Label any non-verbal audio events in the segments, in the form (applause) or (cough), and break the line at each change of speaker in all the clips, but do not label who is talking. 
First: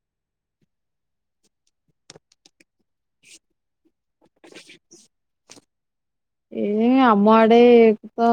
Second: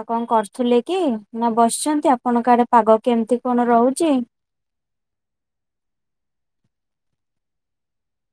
ଆଉ କଣ କରୁଥିଲେ କି? ନା ବସିଛନ୍ତି, ଆପଣଙ୍କ ଆଡେ ପାଗ କେମିତି କ'ଣ ରହୁଛି?
(inaudible) ଏ ଆମ ଆଡେ ତ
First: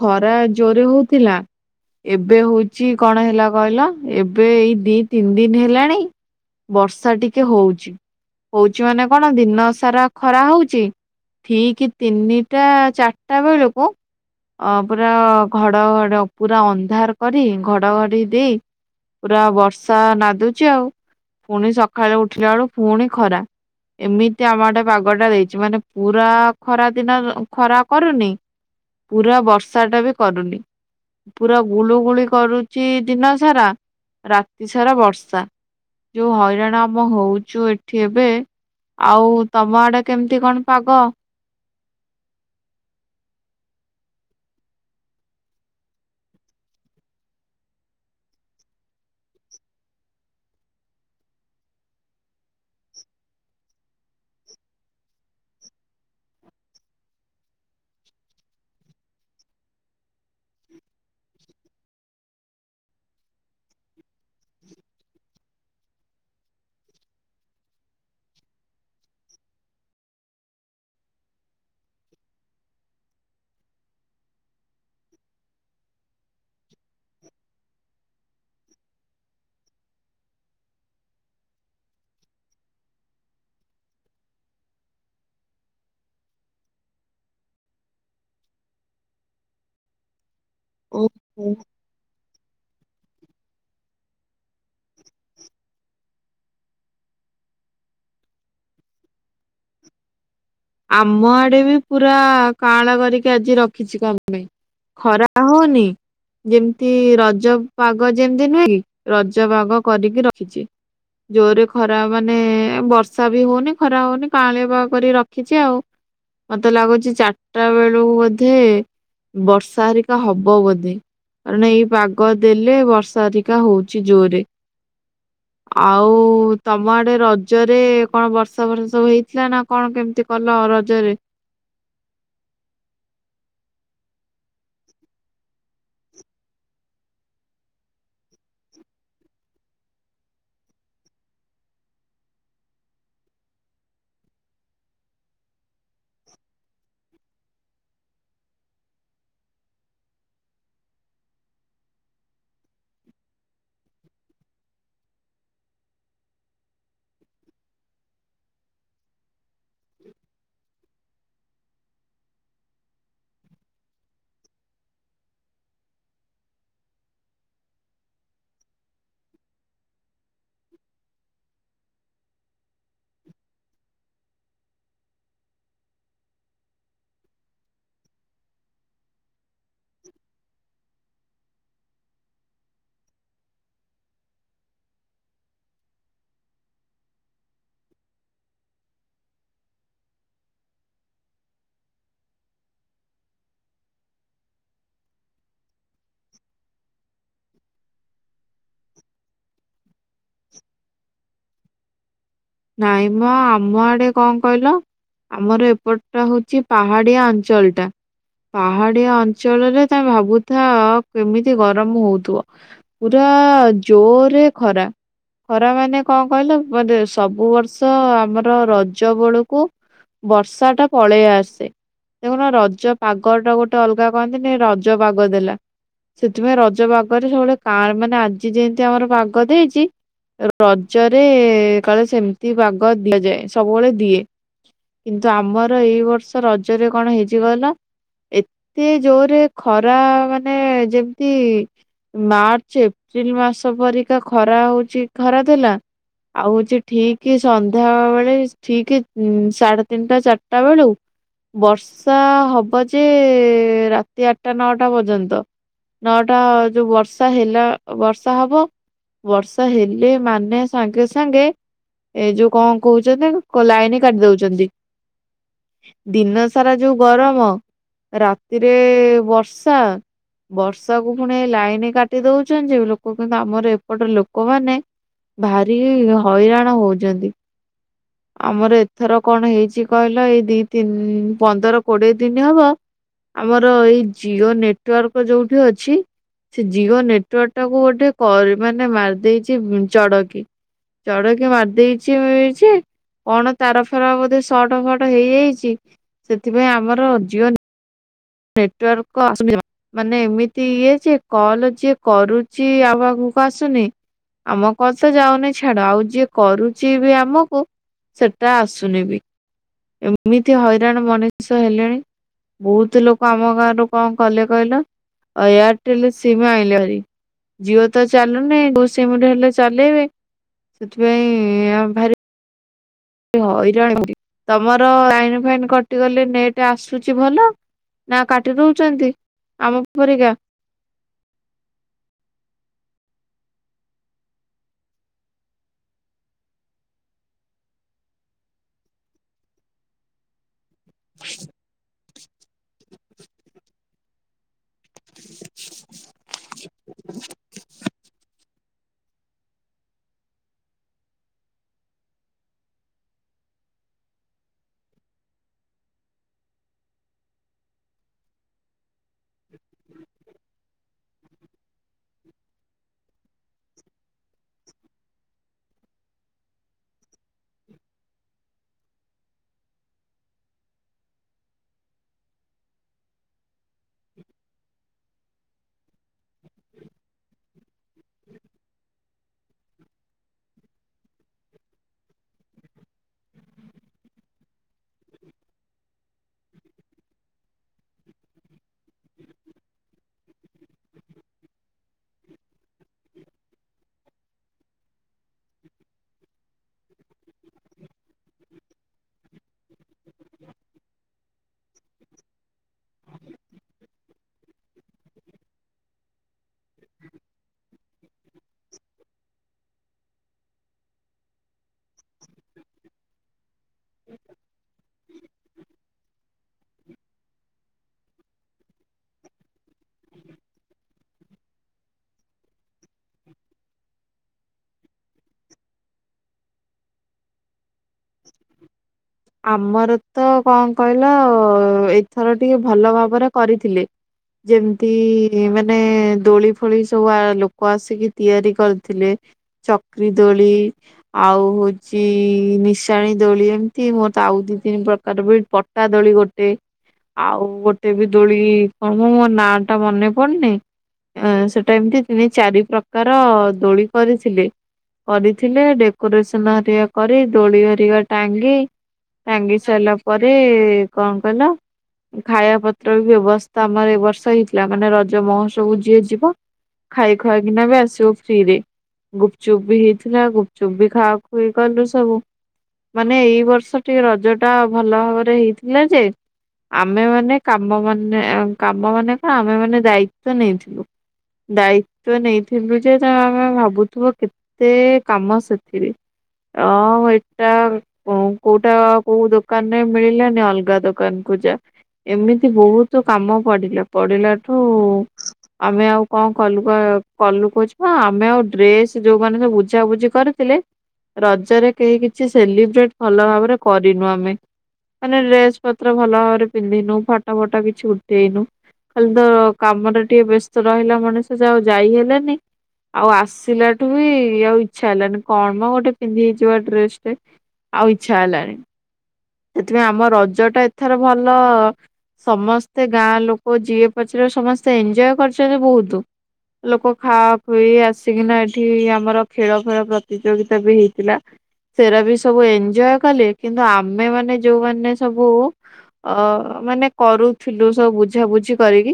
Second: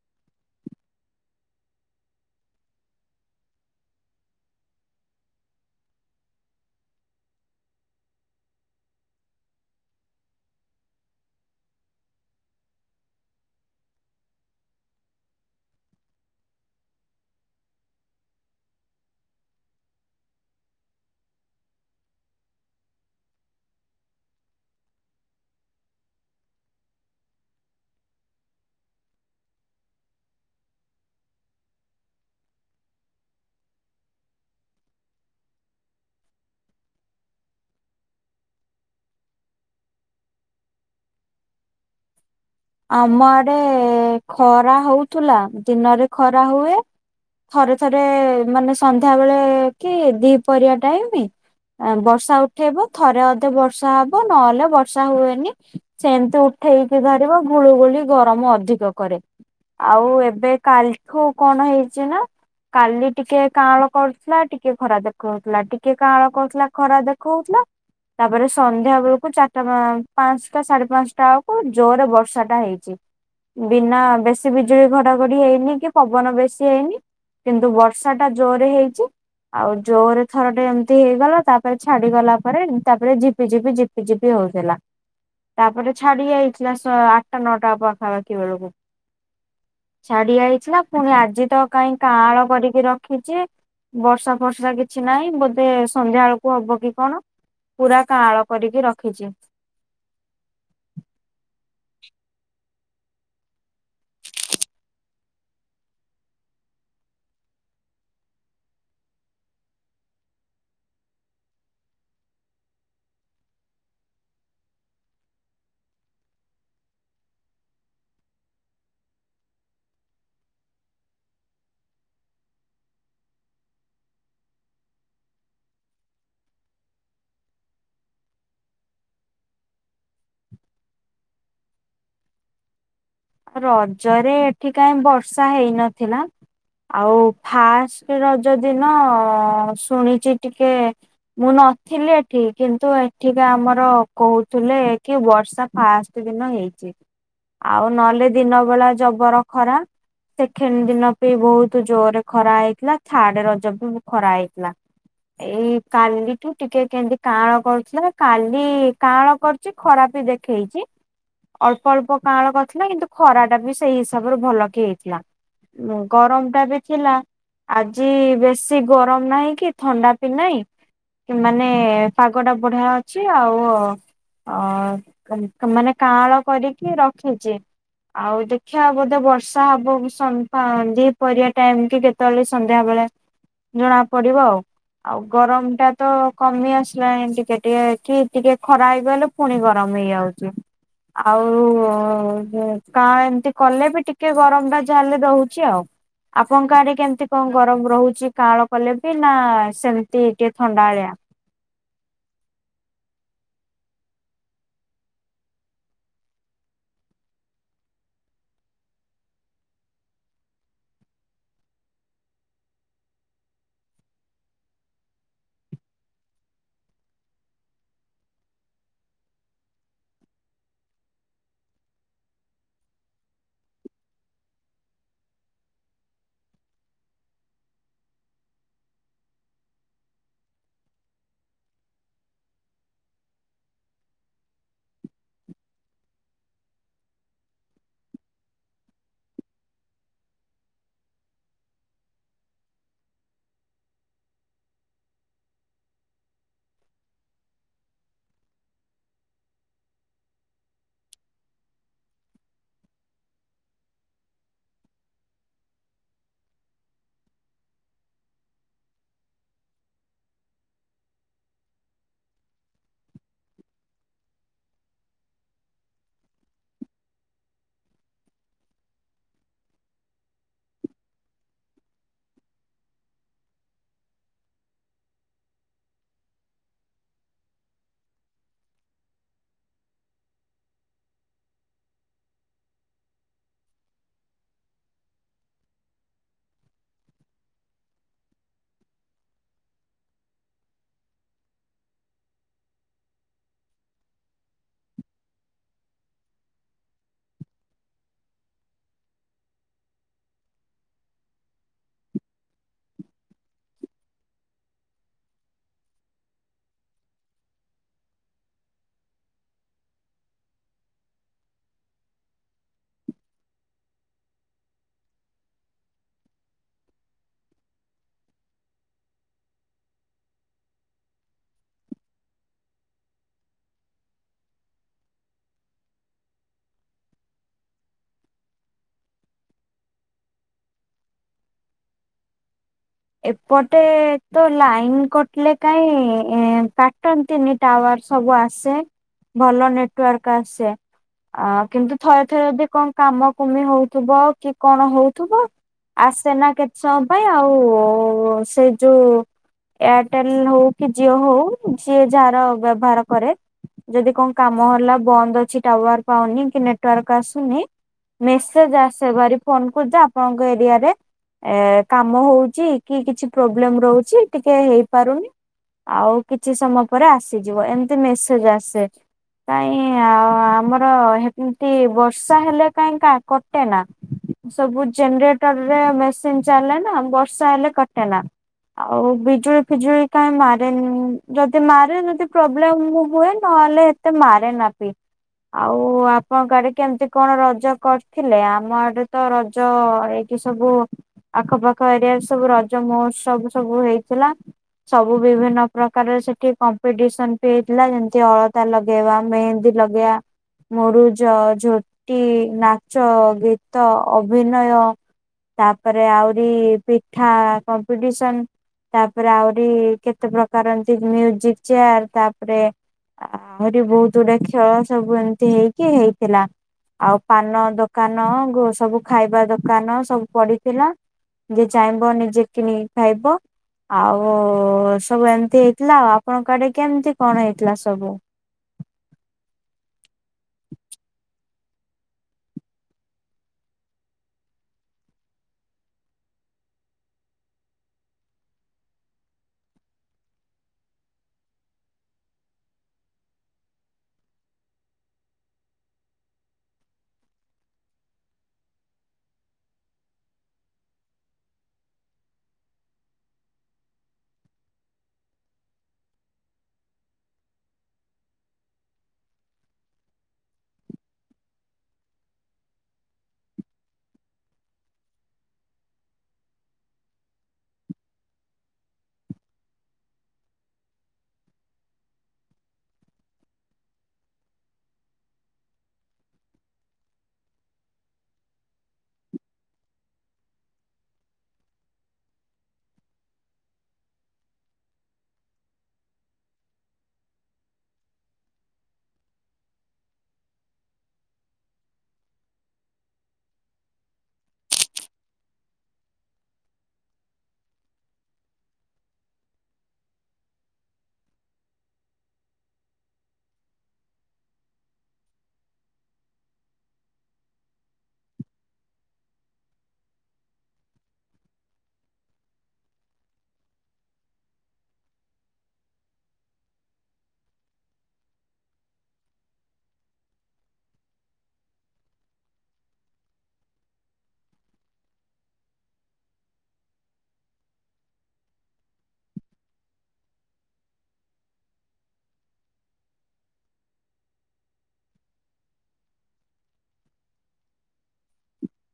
ଖରା ଜୋରେ ହଉଥିଲା। ଏବେ ହଉଛି କ'ଣ ହେଲା କହିଲ? ଏବେ ଏଇ ଦି ତିନି ଦିନ ହେଲାଣି। ବର୍ଷା ଟିକେ ହଉଛି। ହଉଛି ମାନେ କଣ ଦିନ ସାରା ଖରା ହଉଛି, ଠିକ ତିନିଟା ଚାରଟା ବେଳକୁ ଅ ପୁରା ଘଡଘଡ ପୁରା ଅନ୍ଧାର କରି ଘଡଘଡି ଦେଇ ପୁରା ବର୍ଷା ନାଦୁଛି ଆଉ, ପୁଣି ସକାଳେ ଉଠିଲା ବେଳୁ ପୁଣି ଖରା। ଏମିତି ଆମ ଆଡେ ପାଗ ଟା ଦେଇଛି, ମାନେ ପୁରା ଖରା ଦିନ ଖରା କରୁନି, ପୁରା ବର୍ଷା ଟା ବି କରୁନି। ପୁରା ଗୁଳୁଗୁଳି କରୁଛି ଦିନ ସାରା, ରାତି ସାରା ବର୍ଷା। ଯୋଉ ହଇରାଣ ଆମ ହଉଛୁ ଏଠି ଏବେ ଆଉ ତମ ଆଡେ କେମିତି କ'ଣ ପାଗ?
ଆମ ଆଡେ ଖରା ହଉଥିଲା ଦିନରେ ଖରା ହୁଏ। ଥରେ ଥରେ ମାନେ ସନ୍ଧ୍ୟା ବେଳେ କି ଦି ପରିୟା ଟାଇମି, ବର୍ଷା ଉଠେଇବ, ଥରେ ଅଧେ ବର୍ଷା ହବ ନହେଲେ ବର୍ଷା ହୁଏନି, ସେମତି ଉ ଠେଇକି କରିବ, ଗୁଳୁଗୁଳି ଗରମ ଅଧିକ କରେ। ଆଉ ଏବେ କାଲିଠୁ କଣ ହେଇଛି ନା କାଲି ଟିକେ କାଁଳ କରୁଥିଲା ଟିକେ ଖରା ଦେଖଉଥିଲା, ଟିକେ କାଁଳ କରୁଥିଲା ଖରା ଦେଖଉଥିଲା। ତାପରେ ସନ୍ଧ୍ୟା ବେଳକୁ ଚାରିଟା ପାଞ୍ଚଟା ସାଢେ ପାଞ୍ଚଟା ବେଳକୁ ଜୋରରେ ବର୍ଷା ଟା ହେଇଛି। ବିନା ବେଶୀ ବିଜୁଳି ଘଡଘଡି ହେଇନି କି ପବନ ବେଶୀ ହେଇନି। କିନ୍ତୁ ବର୍ଷା ଟା ଜୋରରେ ହେଇଛି। ଆଉ ଜୋରରେ ଥରେ ଏମିତି ହେଇଗଲା, ତାପରେ ଛାଡିଗଲା ପରେ ତାପରେ ଝିପିଝିପି ଝିପି ଝିପି ହେ ହଉଥିଲା, ତାପରେ ଛାଡି ଯାଇ ଥିଲା ଶ ଆଠଟା ନଅଟା ହବ ପାଖାପାଖି ବେଳକୁ ଛାଡି ଯାଇ ଥିଲା ପୁଣି ଆଜି
ଓହୋ।
ତ କାହିଁ କାଁଳ କରିକି ରଖ ରଖିଛି ବର୍ଷା ଫର୍ଷା କିଛି ନାହିଁ ବୋଧେ ସନ୍ଧ୍ୟା ବେଳକୁ ହବ କି କଣ? ପୁରା କାଁଳ କରିକି ରଖିଛି।
ଆମ ଆଡେ ବି ପୁରା କାଳ କରିକି ଆଜି ରଖିଛି କ'ଣ ପାଇଁ? ଖରା ହଉନି। ଯେମିତି ରଜ ପାଗ ଯେମତି ନୁହେଁ କି? ରଜ ପଗ କରିକି ରଖିଛି। ଜୋରରେ ଖରା ମାନେ ବର୍ଷା ବି ହଉନି ଖରା ହଉନି କାଳିବ କରି ର ଖିଛି ଆଉ ମତେ ଲାଗୁଛି ଚାରିଟା ବେଳକୁ ବୋଧେ, ବର୍ଷା ହେରିକା ହବ ବୋଧେ। କାରଣ ଏଇ ପାଗ ଦେଲେ ବର୍ଷା ଅଧିକା ହଉଛି ଜୋରରେ। ଆଉ ତମ ଆଡେ ରଜରେ କଣ ବର୍ଷା ବର୍ଷା ସବୁ ହଇଥିଲା ନା କ'ଣ କେମିତି କଲ ରଜରେ?
ରଜରେ ଏଠି କାଇଁ ବର୍ଷା ହେଇନଥିଲା। ଆଉ ଫାଷ୍ଟ ରଜ ଦିନ ଶୁଣିଛି ଟିକେ ମୁଁ ନଥିଲି ଏଠି, କିନ୍ତୁ ଏଠିକା ଆମର କହୁଥିଲେ କି ବର୍ଷା ଫାଷ୍ଟ ଦିନ ହେଇଛି, ଆଉ ନହେଲେ ଦିନ ବେଳା ଜବର ଖରା। ସେକେଣ୍ଡ ଦିନ ବି ବହୁତ ଜୋରରେ ଖରା ହେଇଥିଲା, ଥାର୍ଡ଼ ରଜ ବି ଖରା ହେଇଥିଲା। ଏଇ କାଲିଠୁ ଟିକେ କେମିତି କାଁଳ କରିଥିଲା, କାଲି କାଁଳ କରୁଛି ଖରା ବି ଦେଖେଇଛି, ଅଳ୍ପ ଅଳ୍ପ କାଳ କ ଥିଲା କିନ୍ତୁ ଖରା ଟା ବି ସେଇ ହିସାବରେ ଭଲକେ ହେଇଥିଲା ଗରମ ଟା ବି ଥିଲା। ଆଜି ବେଶୀ ଗରମ ନାହିଁ କି ଥଣ୍ଡା ବିି ନାହିଁ। କି ମାନେ ପାଗ ଟା ବଢ଼ିଆ ଅଛି ଆଉ ଅ ଅ ମାନେ କାଆଁଳ କରିକି ରଖିଚି। ଆଉ ଦେଖିବା ବୋଧେ ବର୍ଷା ହବ ସନ ପା ଦି ପହରିଆ ଟାଇମ କି କେତେବେଳେ ସନ୍ ସନ୍ଧ୍ୟା ବେଳେ ଜଣା ପଡିବ ଆଉ। ଆଉ ଗରମ ଟା ତ କମି ଆସିଲାଣି। ଟିକେ ଟିକେ କି ଟିକେ ଖରା ହେଇଗଲେ ପୁଣି ଗରମ। ନେଇ ଆଉଚି ଆଉ କା ଏମତି କଲେ ବି ଟିକେ ଗରମ ଗା ଯା ହେଲେ ଦଉଚି ଆଉ। ଆପଣଙ୍କ ଆଡେ କେମିତି କଣ ଗରମ ରହୁଚି। କାଆଁଳ କଲେ ବି ନା ସେମିତି ଟିକେ ଥଣ୍ଡାଳିଆ।
ନାଇଁ ମ ଆମ ଆଡେ କଣ କହିଲ ଆମର ଏପଟ ଟା ହଉଚି ପାହାଡିଆ ଅଞ୍ଚଳ ଟା। ପାହାଡିଆ ଅଞ୍ଚଳରେ ତା ଭାବୁଥା କେମିତି ଗରମ ହଉଥିବ। ପୁରା ରା ଜୋରେ ଖରା ଖରା ମାନେ କଣ କହିଲ ମତେ ସବୁ ବର୍ଷ ଆମର ରଜ ବେଳକୁ ବର୍ଷା ଟା ପଳେଇ ଆସେ। ଦେଖୁନ ରଜ ପାଗ ଟା ଗୋଟେ ଅଲଗା କହନ୍ତିନି ରଜ ପାଗ ଦେଲା। ସେଥିପାଇଁ ରଜ ବାଗରେ ସବୁବେଳେ କାଆଁ ମାନେ ଆଜି ଯେମିତି ଆମର ବାଘ ଦେଇଚି। ରଜରେ କାଳେ ସେମିତି ପାଗ ଦିଆଯାଏ ସବୁବେଳେ ଦିଏ। କିନ୍ତୁ ଆମର ଏଇ ବର୍ଷ ରଜରେ କଣ ହେଇଛି କହିଲ। ଏତେ ଜୋରେ ଖରା ମାନେ ଯେମତି ମାର୍ଚ୍ଚ ଏପ୍ରିଲ ମାସ ପରିକା ଖରା ହଉଚୀ ଖରା ଥିଲା। ଆଉ ହଉଚି ଠିକ ସନ୍ଧ୍ୟା ବେଳେ ଠିକ ସାଢେ ତିନିଟା ଚାରିଟା ବେଳୁ ବର୍ଷା ହବ ଯେ ରାତି ଆଠଟା ନଅଟା ପର୍ଯ୍ୟନ୍ତ। ନଅଟା ଯୋଉ ବର୍ଷା ହେଲା ବର୍ଷା ହବ। ବର୍ଷା ହେଲେ ମାନେ ସାଙ୍ଗେ ସାଙ୍ଗେ। ଏଇ ଯୋଉ କଣ କହୁଚନ୍ତି ଲାଇନ କାଟି ଦଉଚନ୍ତି। ଦିନ ସାରା ଯୋଉ ଗରମ ରାତିରେ ବର୍ଷା। ବର୍ଷାକୁୁ ପୁଣି ଲାଇନ କାଟି ଦଉଚନ୍ତି। ଯେ ଲୋକ କିନ୍ତୁ ଆମର ଏପଟ ଲୋକମାନେ ଭାରି ହଇରାଣ ହଉଚନ୍ତି। ଆମର ଏଥର କଣ ହେଇଚି କହିଲ। ଏଇ ଦି ତିନି ପନ୍ଦର କୋଡିଏ ଦିନ ହବ। ଆମର ଏଇ ଜିଓ ନେଟୱାର୍କ ଯୋଉଠି ଅଛି। ସେ ଜିଓ ନେଟୱାର୍କ ଟାକୁ ଗୋଟେ କରେ ମାନେ ମାରି ଦେଇଚି ଚଡକି। ଚଡକି ମାରି ଦେଇଚି ଯେ କଣ ତାର ଫେର ବୋଧେ ସଟ ଫଟ ହେଇଯାଇଚି। ସେଥିପାଇଁ ଆମର ଜିଓନ ନେଟୱାର୍କ ଆସୁନି ଯମା ମାନେ ଏମିତି ଇଏ ଯେ କଲ୍ ଯିଏ କରୁଚି। ଆଉ କାହାକୁ କୁ ଆସୁନି ଆମ କଥା ଯାଉନି ଛାଡ। ଆଉ ଯିଏ କରୁଚି ବି ଆମକୁ ସେଟା ଆସୁନି ବି। ଏମିତି ହଇରାଣ ମଣିଷ ହେଲେଣି। ବହୁତ ଲୋ ଆମ ଗାଁରୁ କଣ କଲେ କହିଲ ଏୟାରଟେଲ ସିମ ଆଣିଲେ ହାରି। ଜିଓ ତ ଚାଲୁନି କଉ ସିମ ରୁ ହେଲେ ଚଳେଇବେ। ସେଥିପାଇଁ ଆ ଭାରି ହଇରାଣ ତମର ଲାଇନ ଫାଇନ କଟିଗଲେ ନେଟ ଆସୁଛି ଭଲ? ନା କାଟି ରହୁଛନ୍ତି ଆମ ପରିକା। (inaudible)
ଏପଟେ ତ ଲାଇନ କଟିଲେ କାଇଁ କାଟନ୍ତିନି ଟାୱାର। ସବୁ ଆସେ ଭଲ ନେଟୱାର୍କ ଆସେ। ଅ କିନ୍ତୁ ଥରେ ଥରେ ଯଦି କଣ କାମ କୁମି ହଉଥୁବ କି କଣ ହଉଥୁବ। ଆସେ ନା କେତେ ସମୟ ପାଇଁ ଆଉ ସେ ଯୋଉ ଏୟାରଟେଲ ହଉ କି ଜିଓ ହଉ ଯିଏ ଯାହାର ବ୍ୟବହାର କରେ। ଯଦି କଣ କାମ ହେଲା ବନ୍ଦ ଅଛି। ଟାୱାର ପାଉନି କି ନେଟୱାର୍କ ଆସୁନି। ମେସେଜ ଆସେ ଭାରି ଫୋନ କରୁଚ। ଆପଣଙ୍କ ଏରିଆ ରେ ଏ କାମ ହଉଚି। କି କିଛି ପ୍ରୋବ୍ଲେମ ରହୁଚି ଟିକେ ହେଇପାରୁନି। ଆଉ କିଛି ସମୟ ପରେ ଆସିଯିବ ଏମିତି ମେସେଜ ଆସେ। କାଇଁ ଆ ଆମର ହେମତି ବର୍ଷା ହେଲେ କାଇଁ କ କଟେ ନା। ସବୁ ଜେନେରେଟରରେ ମେସିନ ଚାଲେ ନା ବର୍ଷା ହେଲେ କଟେ ନା। ଆଉ ବିଜୁଳି ଫିଜୁଳି କାଇଁ ମାରେନି ଯଦି ମାରେ ଯଦି ପ୍ରୋବ୍ଲେମ ହୁଏ ନ ନହେଲେ ଏତେ ମାରେ ନା ପି। ଆଉ ଆପଣଙ୍କ ଆଡେ କେମିତି କଣ ରଜ କରିଥିଲେ। ଆମ ଆଡେ ତ ରଜ ଏଇ ସବୁ ଆଖପାଖ ଏରିଆରେ ସବୁ ରଜ ମହୋତ୍ସବ ସବୁ ହେଇଥିଲା। ସବୁ ବିଭିନ୍ନ ପ୍ରକାର ସେଠି କମ୍ପିଟିସନ ବି ହେଇଥିଲା ଯେମତି ଅଳତା ଲଗେଇବା ମେହେନ୍ଦୀ ଲଗେଇଆ ମରୁଜ, ଝୋଟି, ନାଚ, ଗୀତ, ଅଭିନୟ ତାପରେ ଆହୁରି ପିଠା କମ୍ପିଟିସନ ତାପରେ ଆହୁରି କେତେ ପ୍ରକାର ଏମିତି ମିୟୁଜିକ ଚେୟାର ତାପରେ ଆହୁରି ବହୁତ ଗୁଡେ ଖେଳ ସବୁ ଏମିତି ହେଇକି ହେଇଥିଲା। ଆଉ ପାନ ଦୋକାନ ସବୁ ଗୋ ଖାଇବା ଦୋ ଦୋକାନ ସବୁ ପଡିଥିଲା। ଯିଏ ଚାହିଁବ ନିଜେ କିନିକି ଖାଇବ। ଆଉ ସବୁ ଏମିତି ହେଇଥିଲା ଆଉ ଆପଣଙ୍କ ଆଡେ କେମିତି କଣ ହେଇ ଥିଲା ସବୁ
ଆମର ତ କଣ କହିଲ ଏଇଥର ଟିକେ ଭଲ ଭାବରେ କରିଥିଲେ। ଯେମତି ମାନେ ଦୋଳି ଫୋଳି ସବୁ ଆ ଲୋକ ଆସିକି ତିଆରି କରିଥିଲେ। ଚକ୍ରି ଦୋଳି ଆଉ ହୋଉଚି ନି ଟାଣି ଦୋଳି ଏମିତି ମୋର ତ ଆଉ ଦି ତିନି ପ୍ରକାର ପଟା ଦୋଳି ଗୋଟେ ଆଉ ଗୋଟେ ବି ଦୋଳି କଣ ମ ମୋ ନା ଟା ମନେ ପଡୁନି। ଅ ସେଟା ଏମତି ତିନି ଚାରି ପ୍ରକାର ଦୋଳି କରିଥିଲେ। କରିଥିଲେ ଡେକୋରେସନ ହେରିିକା କରି ଦୋଳି ହେରିିକା ଟାଙ୍ଗି ଟାଙ୍ଗି ସାରିଲା ପରେ କଣ କହିଲ ଖାଇବା ପତ୍ର ବି ବ୍ୟବସ୍ଥା ଆମର ଏ ବର୍ଷ ହେଇଥିଲା। ମାନେ ରଜ ମହଉତ୍ସବକୁ ଯିଏ ଯିବ ଖାଇ ଖୁଆକିନା ବି ଆସିବ ଫ୍ରିରେ ଗୁପଚୁପ୍ ବି ହେଇଥିଲା। ଗୁପଚୁପ୍ ବି ଖାଆ ଖୁଇ କଲୁ ସବୁ ମାନେ ଏଇ ବର୍ଷ ଟିକେ ରଜ ଟା ଭଲ ଭାବରେ ହେଇଥିଲା ଯେ ଆମେ ମାନେ କାମ ମାନେ କାମ ମାନେ କ ଆମେ ମାନେ ଦାୟିତ୍ଵ ନେଇଥିଲୁ। ଦାୟିତ୍ଵ ନେଇଥିଲୁ ଯେ ଆମେ ଭାବୁଥିବ କେତେ କାମ ସେଥିରେ ଅ ଏଇଟା ହଁ କୋଉଟା କୋଉ ଦୋକାନ ରେ ମିଳିଲାନି ଅଲଗା ଦୋକାନ ଯା ଏମିତି ବହୁତ କାମ ପଡିଲା। ପଡିଲାଠୁ ଆମେ ଆଉ କଣ କଲୁ ପା କଲୁ କହୁଚି ଆମେ ଆଉ ଡ୍ରେସ ଯୋଉମାନୋନେ ସ ବୁଝାବୁଝି କରିଥିଲେ ରଜରେ କେହି କିଛି ସେଲିବ୍ରେଟ ଭଲ ଭାବରେ କରିନୁ ଆମେ ମାନେ ଡ୍ରେସ ପତ୍ର ଭଲ ଭାବରେ ପିନ୍ଧିନୁ ଫଟ ଫଟ କିଛି ଉଠେଇନୁ। ଖାଲି ତ କାମରେ ଟିକେ ବ୍ୟସ୍ତ ରହିଲା ମଣିଷ ଯ ଆଉ ଯାଇ ହେଲେନି। ଆଉ ଆସିଲାଠୁ ବି ଆଉ ଇଚ୍ଛା ହେଲାନି କଣ ଗୋଟେ ପିନ୍ଧି ହେଇଯିବା ଡ୍ରେସ ଆଉ ଇଚ୍ଛା ହେଲାନି। ସେଥିପାଇଁ ଆମ ରଜ ଟା ଏଥର ଭଲ ସମସ୍ତେ ଗାଁ ଲୋକ ଯିଏ ପଚାରିଲେ ସମସ୍ତେ ଏଞ୍ଜଏ କରିଚନ୍ତି ବହୁତ। ଲୋକ ଖାଆ ଖୁଇ ଆସିକିନା ଏଠି ଆମର ଖେଳ ଖେଳ ପ୍ରତିଯୋଗିତା ବି ହେଇଥିଲା। ସେରା ବି ସବୁ ଏଞଏ କଲେ କିନ୍ତୁ ଆ ମେ ମାନେ ଯୋଉମାନୋନ ସବୁ ଅ ମାନେ କରୁଥିଲୁ ସବୁ ବୁଝାବୁଝି କରିକି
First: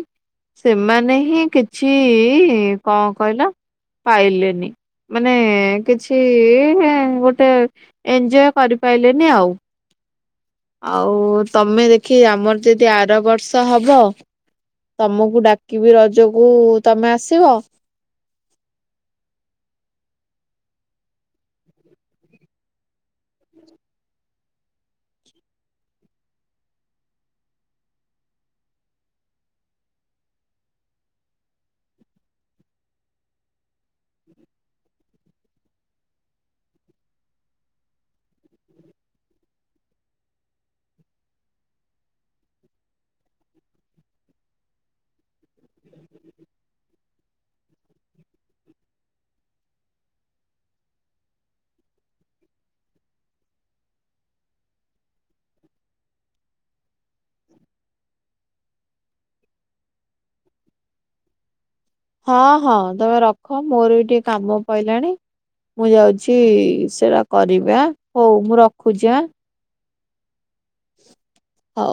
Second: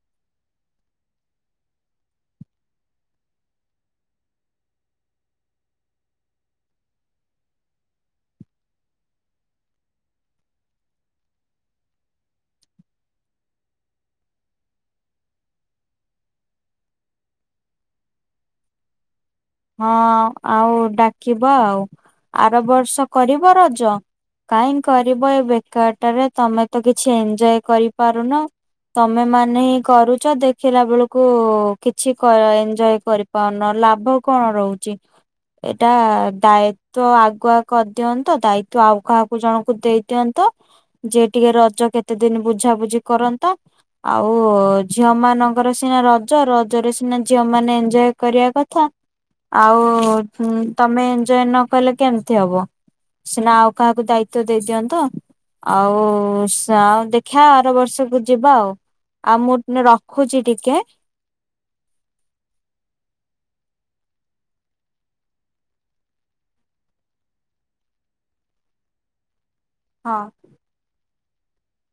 ସେମାନେ ହିଁ କିଛି କଣ କହିଲ ପାଇଲେନି ମାନେ କିଛି ଗୋଟେ ଏଞଏ କରିପାରିଲେନି ଆଉ। (inaudible) ଆଉ ତମେ ଦେଖି ଆମର ଯଦି ଆର ବର୍ଷ ହବ। ତମକୁ ଡାକିବି ରଜକୁ ତମେ ଆସିବ?
ହଁ ଆଉ ଡାକିବ ଆଉ ଆର ବର୍ଷ କରିବ ରଜ କାହିଁ କରିବ ଏ ବେକାରଟାରେ ତମେ ତ କିଛି ଏଞ୍ଜଏ କରିପାରୁନ। ତମେ ମାନେ ହିଁ କରୁଚ ଦେଖିଲା ବେଳକୁ କିଛି ଏଞ୍ଜୟ କରିପାରୁନ ଲାଭ କଣ ରହୁଚି? ଏଇଟା ଦାୟିତ୍ୱ ଆଗୁଆ କରିଦିଅନ୍ତ ଦାୟିତ୍ୱ ଆଉ କାହାକୁ ଜଣଙ୍କୁ ଦେଇ ଦିଅନ୍ତ ଯିଏ ଟିକେ ରଜ କେତେ ଦିନ ବୁଝାବୁଝି କରନ୍ତା। ଆଉ ଝିଅ ମାନଙ୍କର ସିନା ରଜ ରଜରେ ସିନା ଝିଅ ମାନେ ଏଞ୍ଜୟ କରିବା କଥା। ଆଉ ତମେ ଏଞୟ ନ କଲେ କେମିତି ହବ? ସିନା ଆଉ କାହାକୁ ଦାୟିତ୍ୱ ଦେଇଦିଅନ୍ତ ଆଉ ସ ଦେଖିବା ଆର ବର୍ଷକୁ ଯିବା ଆଉ ଆଉ ମୁଁ ରଖୁଚି ଟିକେ।
ହଁ ହଁ ତମେ ରଖ ମୋର ବି ଟିକେ କାମ ପଇଲାଣି ମୁଁ ଯାଉଛି ସେଟା କରିବି ଆଁ ହଉ ମୁଁ ରଖୁଚି ଆଁ।
ହଁ।
ହଉ।